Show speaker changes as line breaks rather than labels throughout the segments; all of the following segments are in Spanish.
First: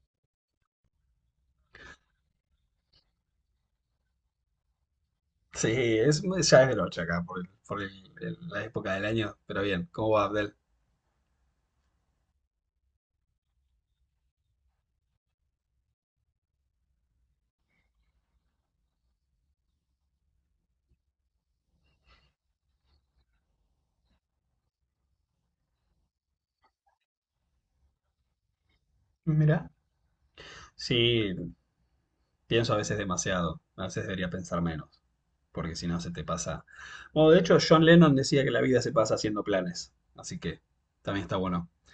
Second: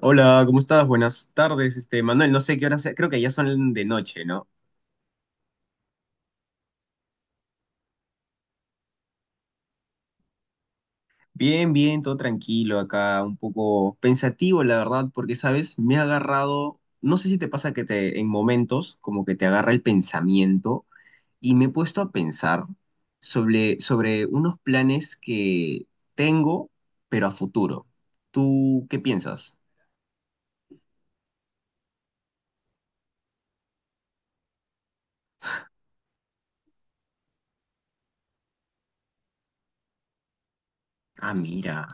Hola, ¿cómo estás? Buenas tardes, este Manuel. No sé qué hora sea, creo que ya son de noche, ¿no?
Sí, es, ya es del 8 acá, la época del año. Pero bien, ¿cómo va Abdel?
Bien, bien, todo tranquilo acá, un poco pensativo, la verdad, porque, ¿sabes? Me ha agarrado, no sé si te pasa que te, en momentos, como que te agarra el pensamiento y me he puesto a pensar sobre unos planes que tengo, pero a futuro. ¿Tú qué piensas?
Mira. Sí, pienso a veces demasiado. A veces debería pensar menos, porque si no se te pasa. Bueno, de hecho, John Lennon decía que la vida se pasa haciendo planes, así que también
Ah,
está bueno
mira.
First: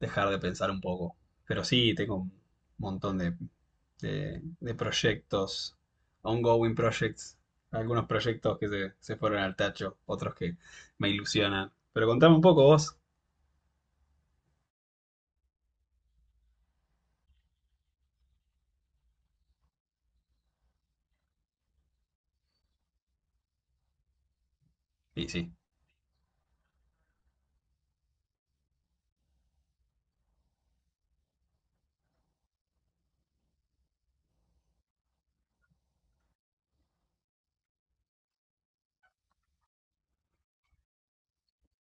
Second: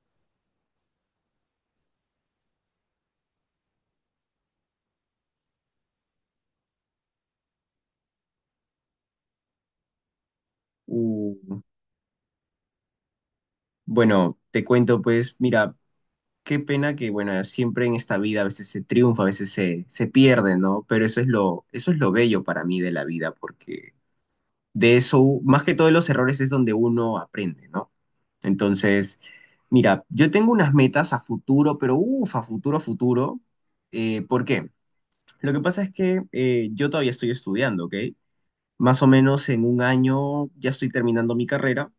dejar de pensar un poco. Pero sí, tengo un montón de proyectos, ongoing projects, algunos proyectos se fueron al tacho, otros que me
Uh,
ilusionan. Pero contame un poco vos.
bueno, te cuento, pues, mira. Qué pena que, bueno, siempre en esta vida a veces se triunfa, a veces se pierde, ¿no? Pero eso es lo bello para mí de la vida, porque de
Y
eso,
sí.
más que todo de los errores es donde uno aprende, ¿no? Entonces, mira, yo tengo unas metas a futuro, pero uff, a futuro, a futuro. ¿Por qué? Lo que pasa es que yo todavía estoy estudiando, ¿ok? Más o menos en un año ya estoy terminando mi carrera,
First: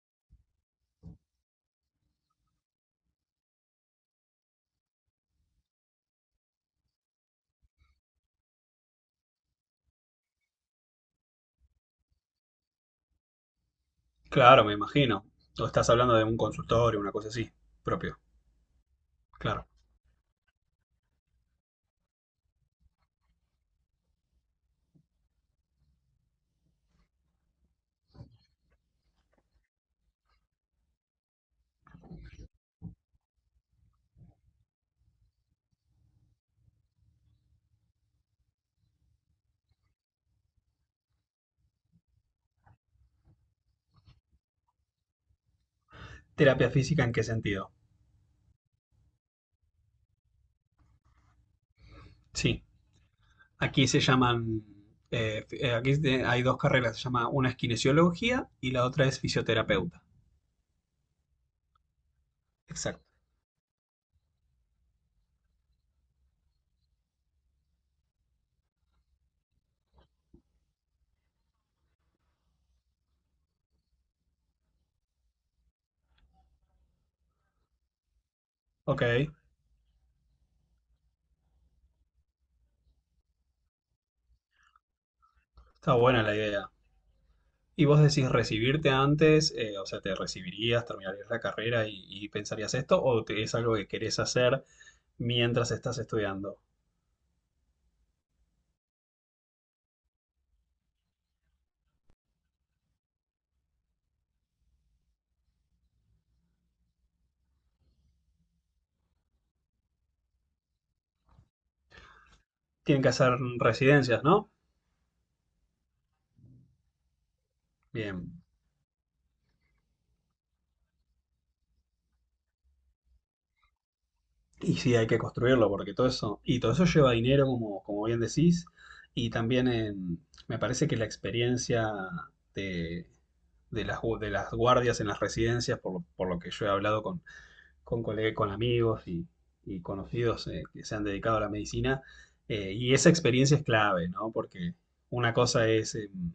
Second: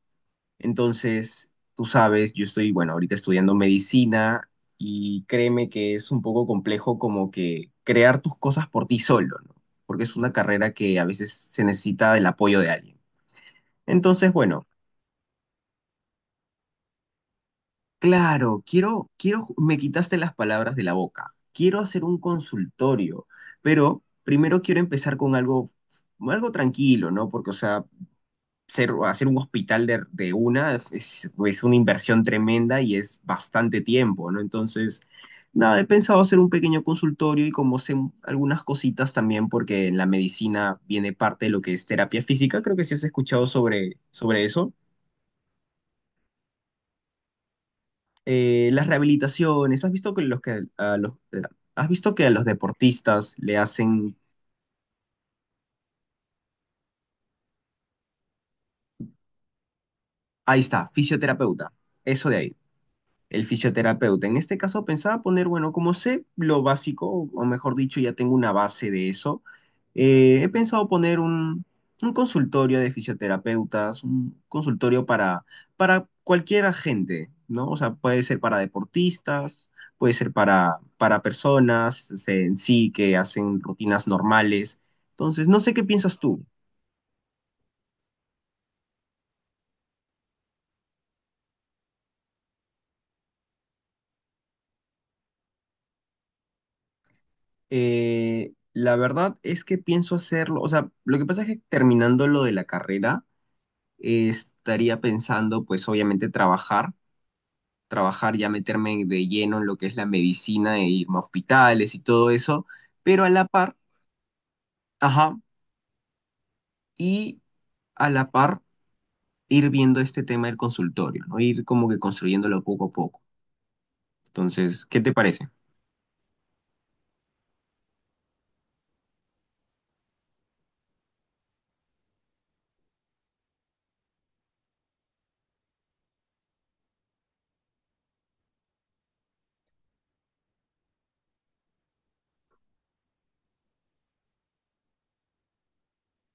entonces, tú sabes, yo estoy, bueno, ahorita estudiando medicina y créeme que es un poco complejo como que crear tus cosas por ti solo, ¿no? Porque es una carrera que a veces se necesita del apoyo de alguien. Entonces,
Claro,
bueno,
me imagino. O estás hablando de un consultorio, una cosa así, propio.
claro,
Claro.
me quitaste las palabras de la boca. Quiero hacer un consultorio, pero primero quiero empezar con algo, algo tranquilo, ¿no? Porque, o sea, hacer un hospital de una es una inversión tremenda y es bastante tiempo, ¿no? Entonces, nada, he pensado hacer un pequeño consultorio y como sé algunas cositas también, porque en la medicina viene parte de lo que es terapia física, creo que sí has escuchado sobre eso.
¿Terapia física en qué sentido?
Las rehabilitaciones, ¿has visto que, los que a los, has visto que a los
Sí.
deportistas le
Aquí se
hacen,
llaman. Aquí hay dos carreras, se llama una es kinesiología y la otra es fisioterapeuta.
ahí está, fisioterapeuta, eso de ahí.
Exacto.
El fisioterapeuta. En este caso pensaba poner, bueno, como sé lo básico, o mejor dicho, ya tengo una base de eso, he pensado poner un consultorio de fisioterapeutas, un consultorio para cualquier gente, ¿no? O sea, puede ser para
Ok,
deportistas, puede ser para personas este, en sí que hacen rutinas normales. Entonces, no sé qué
está
piensas
buena la
tú.
idea. ¿Y vos decís recibirte antes? O sea, ¿te recibirías, terminarías la carrera y pensarías esto? ¿O es algo que querés hacer mientras estás estudiando?
La verdad es que pienso hacerlo, o sea, lo que pasa es que terminando lo de la carrera, estaría pensando, pues obviamente trabajar, trabajar ya meterme de lleno en lo que es la medicina e irme a hospitales y todo eso,
Tienen que
pero a
hacer
la par,
residencias, ¿no?
ajá, y a la
Bien.
par ir viendo este tema del consultorio, ¿no? Ir como que construyéndolo poco a poco.
Y
Entonces,
sí,
¿qué
hay
te
que
parece?
construirlo, porque todo eso, y todo eso lleva dinero, como, como bien decís, y también me parece que la experiencia de, de las guardias en las residencias, por lo que yo he hablado con, con amigos y conocidos que se han dedicado a la medicina, y esa experiencia es clave, ¿no? Porque una cosa es...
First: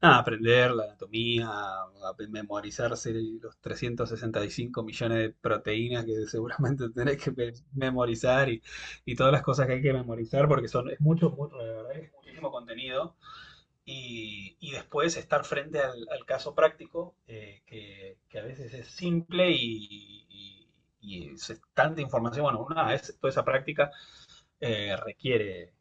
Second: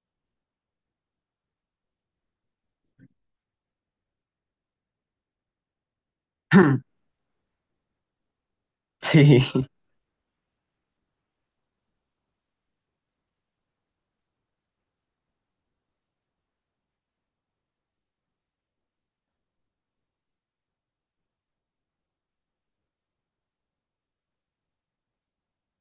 Nada, aprender la anatomía, a memorizarse los 365 millones de proteínas que seguramente tenés que memorizar y todas las cosas
Sí,
que hay que memorizar porque son, es mucho, mucho, la verdad es muchísimo contenido. Y después estar frente al, al caso práctico, que a veces es simple y- y es tanta información. Bueno, una vez toda esa práctica requiere,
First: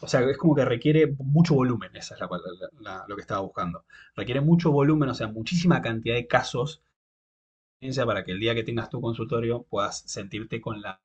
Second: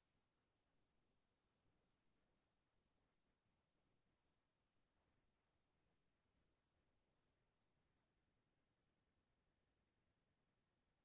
o sea, es como que requiere mucho volumen, esa es lo que estaba buscando. Requiere mucho volumen, o sea, muchísima cantidad de casos, ciencia, para que el día que tengas tu consultorio puedas sentirte con la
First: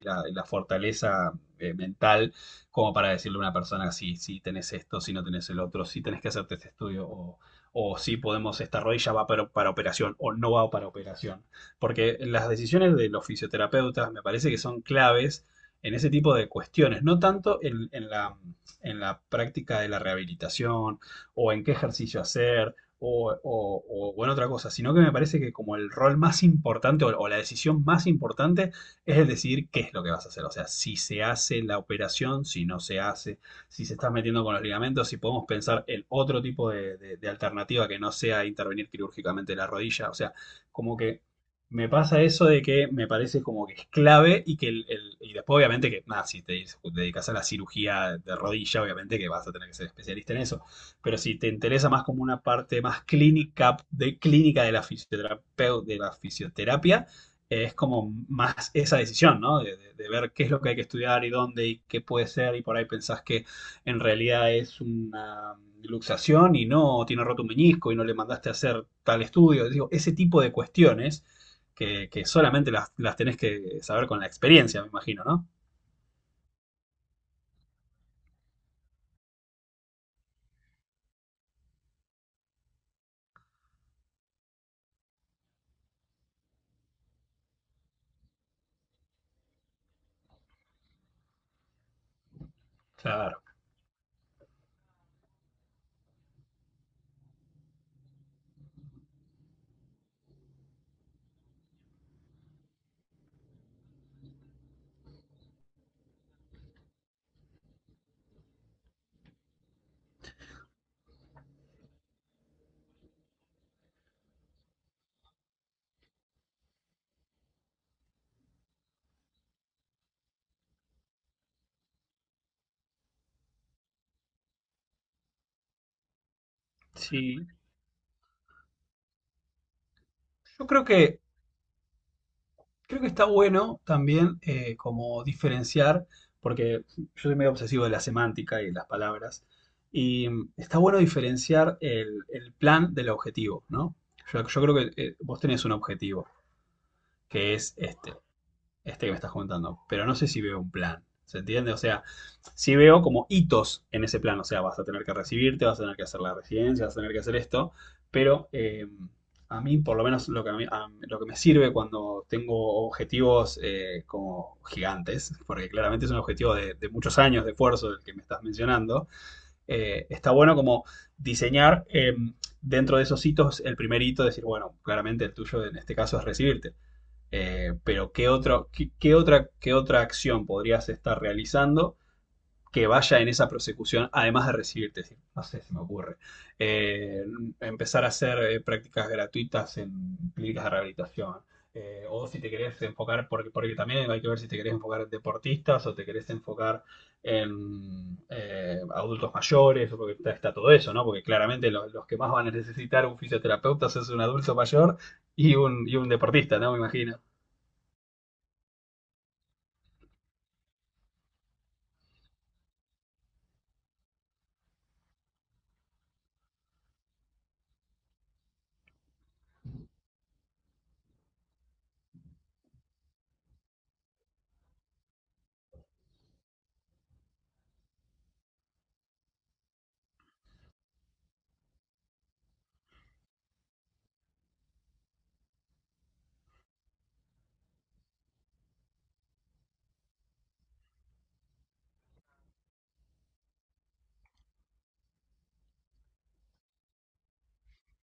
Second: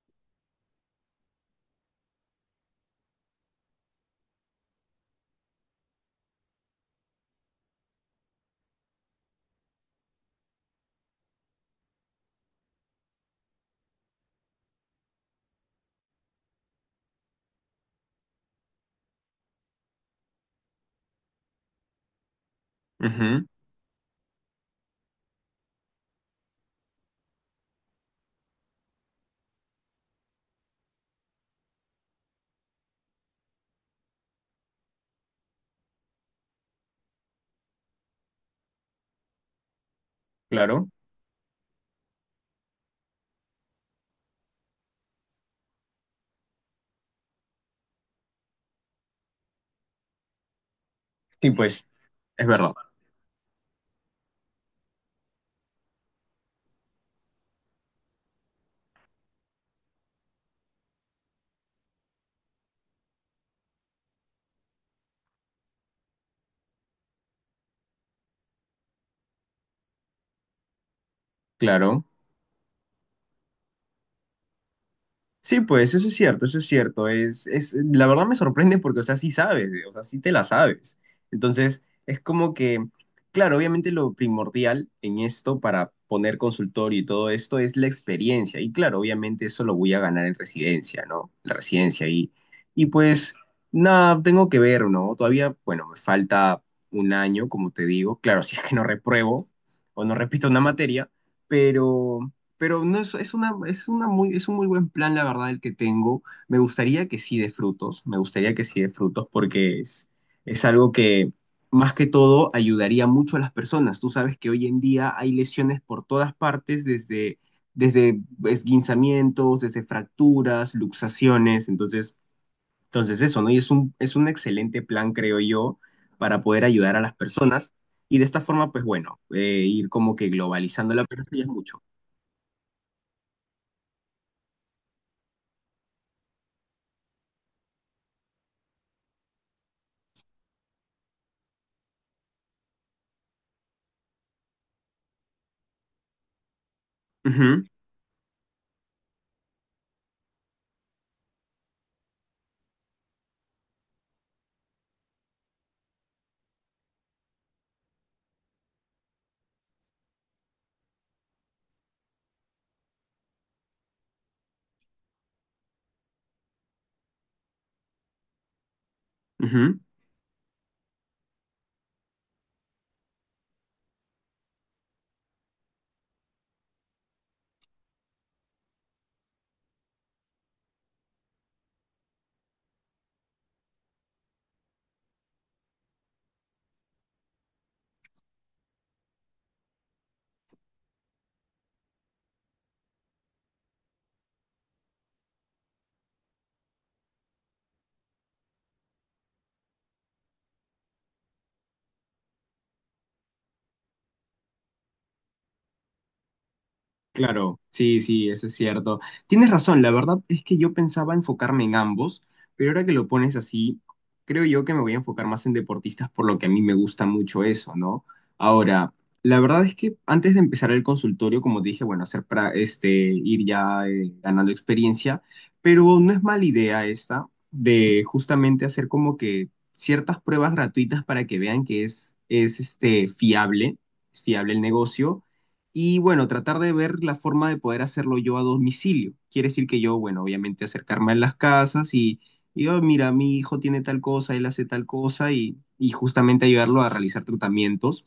la, la fortaleza mental como para decirle a una persona si, si tenés esto, si no tenés el otro, si tenés que hacerte este estudio o si podemos, esta rodilla va para operación o no va para operación. Porque las decisiones de los fisioterapeutas me parece que son claves en ese tipo de cuestiones, no tanto en la práctica de la rehabilitación o en qué ejercicio hacer o,
ujú,
o- o- en otra cosa, sino que me parece que como el rol más importante o la decisión más importante es el decidir qué es lo que vas a hacer. O sea, si se hace la operación, si no se hace, si se está metiendo con los ligamentos, si podemos pensar el otro tipo de alternativa que no sea intervenir quirúrgicamente la rodilla. O sea,
claro.
como que me pasa eso de que me parece como que es clave y que y después obviamente que, nada, si te dedicas a la cirugía de rodilla, obviamente que vas a tener que ser especialista en eso, pero si te
Sí, pues,
interesa más como una
es verdad,
parte más clínica de la fisioterapia, es como más esa decisión, ¿no? Ver qué es lo que hay que estudiar y dónde y qué puede ser y por ahí pensás que en realidad es una luxación y no, tiene roto un menisco y no le mandaste a hacer tal estudio. Digo, ese tipo de cuestiones
claro.
que solamente tenés que saber con la experiencia, me imagino, ¿no?
Sí, pues eso es cierto, eso es cierto. La verdad me sorprende porque, o sea, sí sabes, o sea, sí te la sabes. Entonces, es como que, claro, obviamente lo primordial en esto para poner consultorio y todo esto es la experiencia. Y claro, obviamente eso lo voy a ganar en residencia, ¿no? Y pues,
Claro.
nada, tengo que ver, ¿no? Todavía, bueno, me falta un año, como te digo. Claro, si es que no repruebo o no repito una materia, pero... Pero no es, es una muy, es un muy buen plan, la verdad, el que tengo. Me gustaría que sí de frutos, me gustaría que sí de frutos, porque es algo que más que todo ayudaría mucho a las personas. Tú sabes que hoy en día hay lesiones por todas partes, desde, desde esguinzamientos, desde fracturas, luxaciones. Entonces eso, ¿no? Y es un excelente plan, creo yo, para poder ayudar a las
Sí.
personas. Y de esta forma, pues bueno, ir como que
Yo creo
globalizando la
que
persona ya es mucho.
creo que está bueno también como diferenciar, porque yo soy medio obsesivo de la semántica y de las palabras, y está bueno diferenciar el plan del objetivo, ¿no? Yo creo que vos tenés un objetivo, que es este, este que me estás comentando, pero no sé si veo un plan. ¿Se entiende? O sea, sí veo como hitos en ese plan. O sea, vas a tener que recibirte, vas a tener que hacer la residencia, vas a tener que hacer esto. Pero a mí, por lo menos, lo que, a mí- lo que me sirve cuando tengo objetivos como gigantes, porque claramente es un objetivo de muchos años de esfuerzo el que me estás mencionando,
Ujú,
está bueno como diseñar dentro de esos hitos el primer hito, decir, bueno, claramente el tuyo en este caso es recibirte. Pero ¿qué otra, qué otra acción podrías estar realizando que vaya en esa prosecución, además de recibirte? No sé, se me ocurre. Eh, Empezar a hacer prácticas gratuitas en clínicas de rehabilitación. O si te querés enfocar, porque, porque también hay que ver si te querés enfocar en deportistas o te querés enfocar en adultos mayores, porque está, está todo eso, ¿no? Porque claramente los que más van a necesitar un fisioterapeuta es un adulto mayor y un deportista, ¿no? Me imagino.
claro, sí, sí, eso es cierto. Tienes razón, la verdad es que yo pensaba enfocarme en ambos, pero ahora que lo pones así, creo yo que me voy a enfocar más en deportistas por lo que a mí me gusta mucho eso, ¿no? Ahora, la verdad es que antes de empezar el consultorio, como te dije, bueno, hacer para este, ir ya ganando experiencia, pero no es mala idea esta de justamente hacer como que ciertas pruebas gratuitas para que vean que es este, fiable, es fiable el negocio. Y bueno, tratar de ver la forma de poder hacerlo yo a domicilio. Quiere decir que yo, bueno, obviamente acercarme a las casas y, "Oh, mira, mi hijo tiene tal cosa, él hace tal cosa y justamente ayudarlo a realizar tratamientos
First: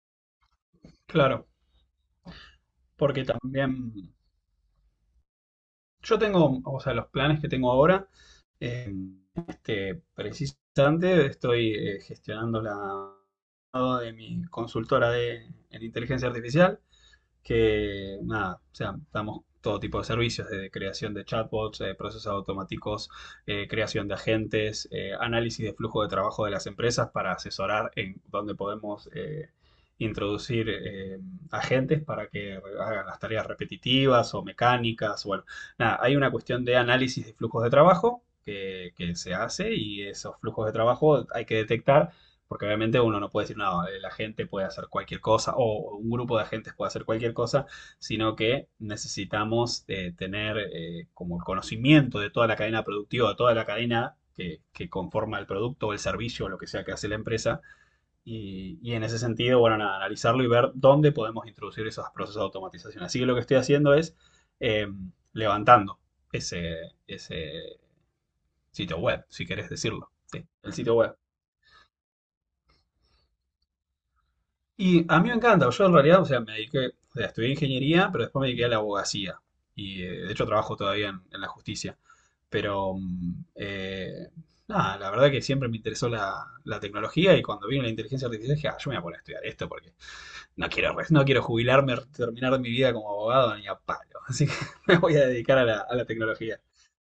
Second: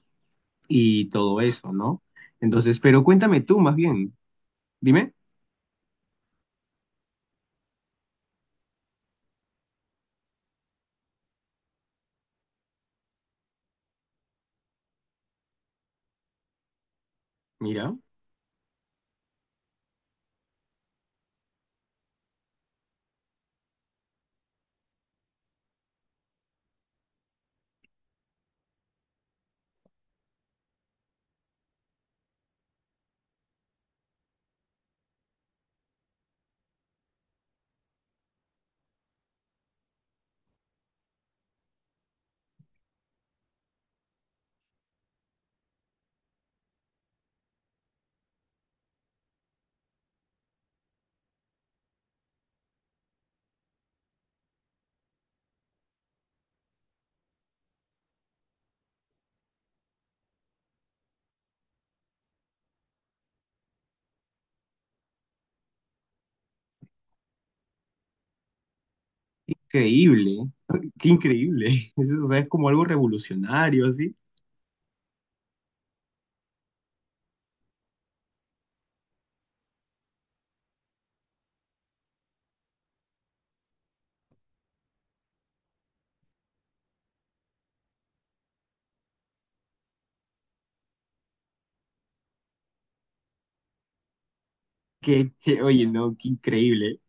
y todo
Claro,
eso, ¿no? Entonces, pero
porque
cuéntame tú más
también
bien, dime,
yo tengo, o sea, los planes que tengo ahora, eh, este, precisamente estoy gestionando la de mi consultora de en inteligencia artificial
mira,
que nada, o sea, damos todo tipo de servicios, desde creación de chatbots, procesos automáticos, creación de agentes, análisis de flujo de trabajo de las empresas para asesorar en dónde podemos introducir agentes para que hagan las tareas repetitivas o mecánicas. Bueno, nada, hay una cuestión de análisis de flujos de trabajo. Que se hace y esos flujos de trabajo hay que detectar porque obviamente uno no puede decir, no, la gente puede hacer cualquier cosa o un grupo de agentes puede hacer cualquier cosa, sino que necesitamos tener como el conocimiento de toda la cadena productiva, de toda la cadena que conforma el producto o el servicio o lo que sea que hace la empresa. Y en ese sentido, bueno, nada, analizarlo y ver dónde podemos introducir esos procesos de automatización. Así que lo que estoy haciendo es eh, levantando ese, ese sitio web, si querés decirlo. Sí,
increíble,
el sitio
qué
web.
increíble. Es, o sea, es como algo revolucionario, así.
Y a mí me encanta, yo en realidad, o sea, me dediqué, o sea, estudié ingeniería, pero después me dediqué a la abogacía. Y de hecho trabajo todavía en la justicia. Pero, nada, la verdad que siempre me interesó la, la tecnología y cuando vino la inteligencia artificial dije, ah, yo me voy a poner a estudiar esto porque no quiero, no quiero jubilarme, terminar mi vida como abogado ni a palo. Así que me voy a dedicar
Oye,
a la
no, qué
tecnología.
increíble.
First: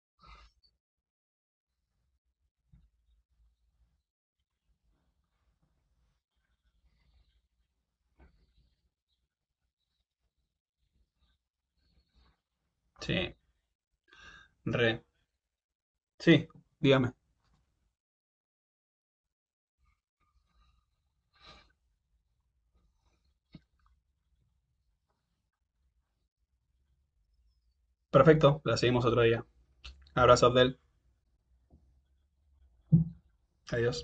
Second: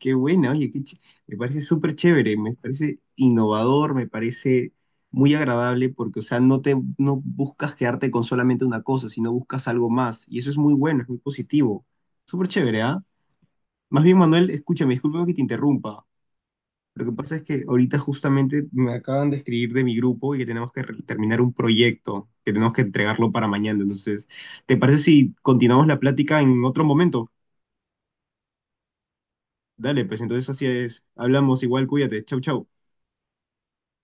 Qué buena, oye, me parece súper chévere, me parece innovador, me parece muy agradable porque, o sea, no buscas quedarte con solamente una cosa, sino buscas algo más. Y eso es muy bueno, es muy positivo. Súper chévere, ¿ah?
Sí,
Más bien, Manuel, escúchame,
re.
discúlpame que te interrumpa.
Sí,
Lo que
dígame.
pasa es que ahorita justamente me acaban de escribir de mi grupo y que tenemos que terminar un proyecto, que tenemos que entregarlo para mañana. Entonces, ¿te parece si continuamos la plática en otro momento?
Perfecto, la seguimos otro día.
Dale, pues
Abrazo,
entonces así
Abdel.
es. Hablamos igual, cuídate. Chau, chau.
Adiós.